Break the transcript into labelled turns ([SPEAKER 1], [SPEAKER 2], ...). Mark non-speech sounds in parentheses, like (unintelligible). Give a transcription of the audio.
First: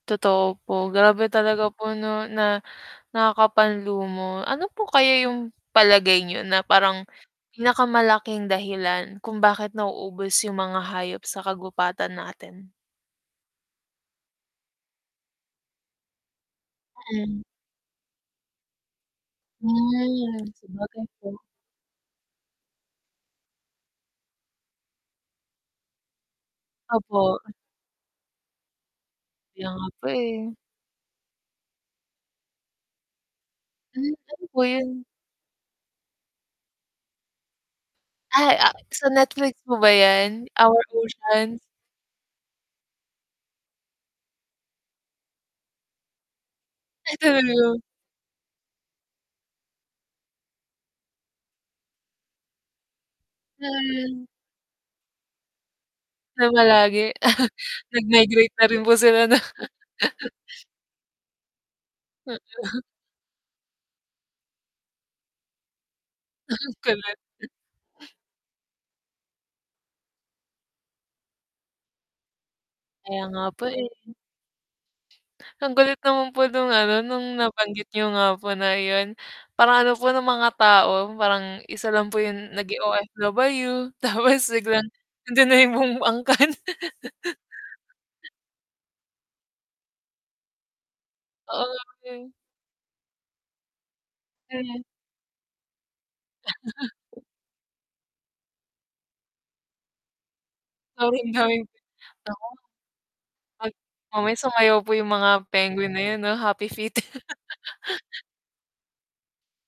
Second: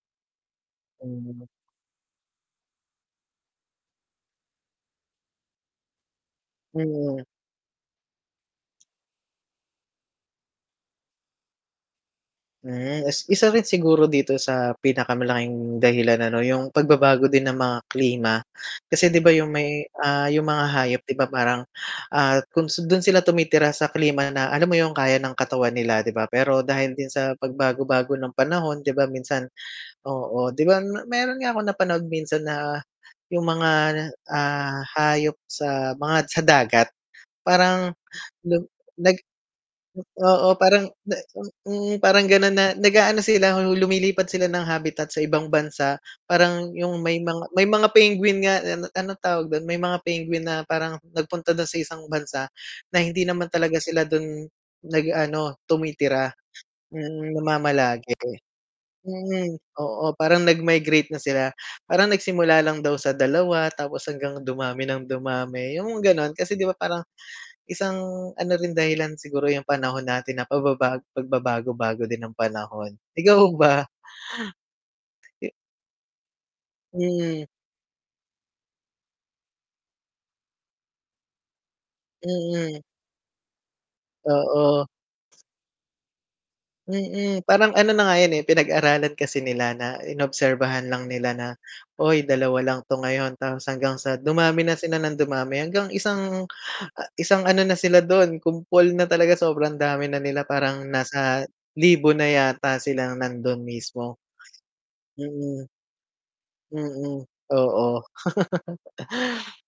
[SPEAKER 1] Totoo po, grabe
[SPEAKER 2] Mhm.
[SPEAKER 1] talaga po na nakakapanlumo. Ano po kaya yung palagay niyo na parang
[SPEAKER 2] Mhm.
[SPEAKER 1] pinakamalaking dahilan kung bakit nauubos yung mga hayop sa kagubatan natin?
[SPEAKER 2] Hmm, is isa rin siguro dito sa pinakamalaking dahilan ano, yung pagbabago
[SPEAKER 1] Mm.
[SPEAKER 2] din ng mga klima. Kasi, 'di ba, yung may, ah,
[SPEAKER 1] Hmm,
[SPEAKER 2] yung mga hayop,
[SPEAKER 1] sabagay
[SPEAKER 2] 'di ba,
[SPEAKER 1] po.
[SPEAKER 2] parang, ah, kung s dun sila tumitira sa klima na alam mo yung kaya ng katawan nila, 'di ba. Pero dahil din sa
[SPEAKER 1] Opo.
[SPEAKER 2] pagbago-bago ng panahon, 'di ba minsan
[SPEAKER 1] Kaya nga po, eh.
[SPEAKER 2] oo, 'di ba m meron nga akong napanood minsan na yung mga,
[SPEAKER 1] Hmm, ano po
[SPEAKER 2] ah,
[SPEAKER 1] yun?
[SPEAKER 2] hayop sa mga sa dagat parang
[SPEAKER 1] Ay,
[SPEAKER 2] nag
[SPEAKER 1] ah sa
[SPEAKER 2] nag
[SPEAKER 1] Netflix po ba 'yan?
[SPEAKER 2] oo
[SPEAKER 1] Our
[SPEAKER 2] parang na
[SPEAKER 1] Ocean?
[SPEAKER 2] mm, parang gano'n na nag-aano sila, lumilipat sila ng habitat sa ibang bansa, parang yung may mga may
[SPEAKER 1] (unintelligible)
[SPEAKER 2] mga penguin nga, an anong tawag dun, may mga penguin na parang nagpunta dun sa isang bansa na hindi naman talaga sila
[SPEAKER 1] Hmm.
[SPEAKER 2] dun nag ano, tumitira,
[SPEAKER 1] Namalagi
[SPEAKER 2] mm,
[SPEAKER 1] (chuckles)
[SPEAKER 2] namamalagi,
[SPEAKER 1] nagmigrate na rin po sila 'no.
[SPEAKER 2] mm, oo,
[SPEAKER 1] (chuckles)
[SPEAKER 2] parang nagmigrate na sila, parang
[SPEAKER 1] M
[SPEAKER 2] nagsimula lang
[SPEAKER 1] (coughs)
[SPEAKER 2] daw sa 2, tapos hanggang dumami ng dumami yung gano'n. Kasi, 'di ba,
[SPEAKER 1] (chuckles)
[SPEAKER 2] parang,
[SPEAKER 1] Kulit.
[SPEAKER 2] isang ano rin dahilan siguro yung panahon natin na pababago pagbabago-bago din ng panahon,
[SPEAKER 1] Kaya nga
[SPEAKER 2] ikaw
[SPEAKER 1] po,
[SPEAKER 2] ba?
[SPEAKER 1] eh.
[SPEAKER 2] Eh
[SPEAKER 1] Ang kulit naman po nung ano, nung
[SPEAKER 2] Mhm.
[SPEAKER 1] nabanggit niyo nga po na yun, parang ano po no mga tao, parang isa lang po yung naging
[SPEAKER 2] Mm.
[SPEAKER 1] OFW, tapos (chuckles)
[SPEAKER 2] Oo.
[SPEAKER 1] biglang nandiyan na yung buong angkan. (chuckles)
[SPEAKER 2] Mm, parang ano na nga yun, eh, pinag-aralan kasi nila na in-obserbahan lang nila na,
[SPEAKER 1] Oo nga po,
[SPEAKER 2] "Uy
[SPEAKER 1] eh.
[SPEAKER 2] 2 lang 'to ngayon," tapos hanggang sa dumami na
[SPEAKER 1] Mhm.
[SPEAKER 2] sila ng dumami hanggang isang, ah
[SPEAKER 1] (chuckles)
[SPEAKER 2] isang ano na sila dun kumpol na talaga sobrang dami na nila parang
[SPEAKER 1] Tapos
[SPEAKER 2] nasa
[SPEAKER 1] andaming
[SPEAKER 2] libo na
[SPEAKER 1] naku.
[SPEAKER 2] yata silang nandun
[SPEAKER 1] Pag
[SPEAKER 2] mismo.
[SPEAKER 1] mamaya sumayaw po yung mga
[SPEAKER 2] Mm.
[SPEAKER 1] penguin na yun 'no, happy feet.
[SPEAKER 2] Mm, oo.
[SPEAKER 1] (chuckles)
[SPEAKER 2] (chuckles)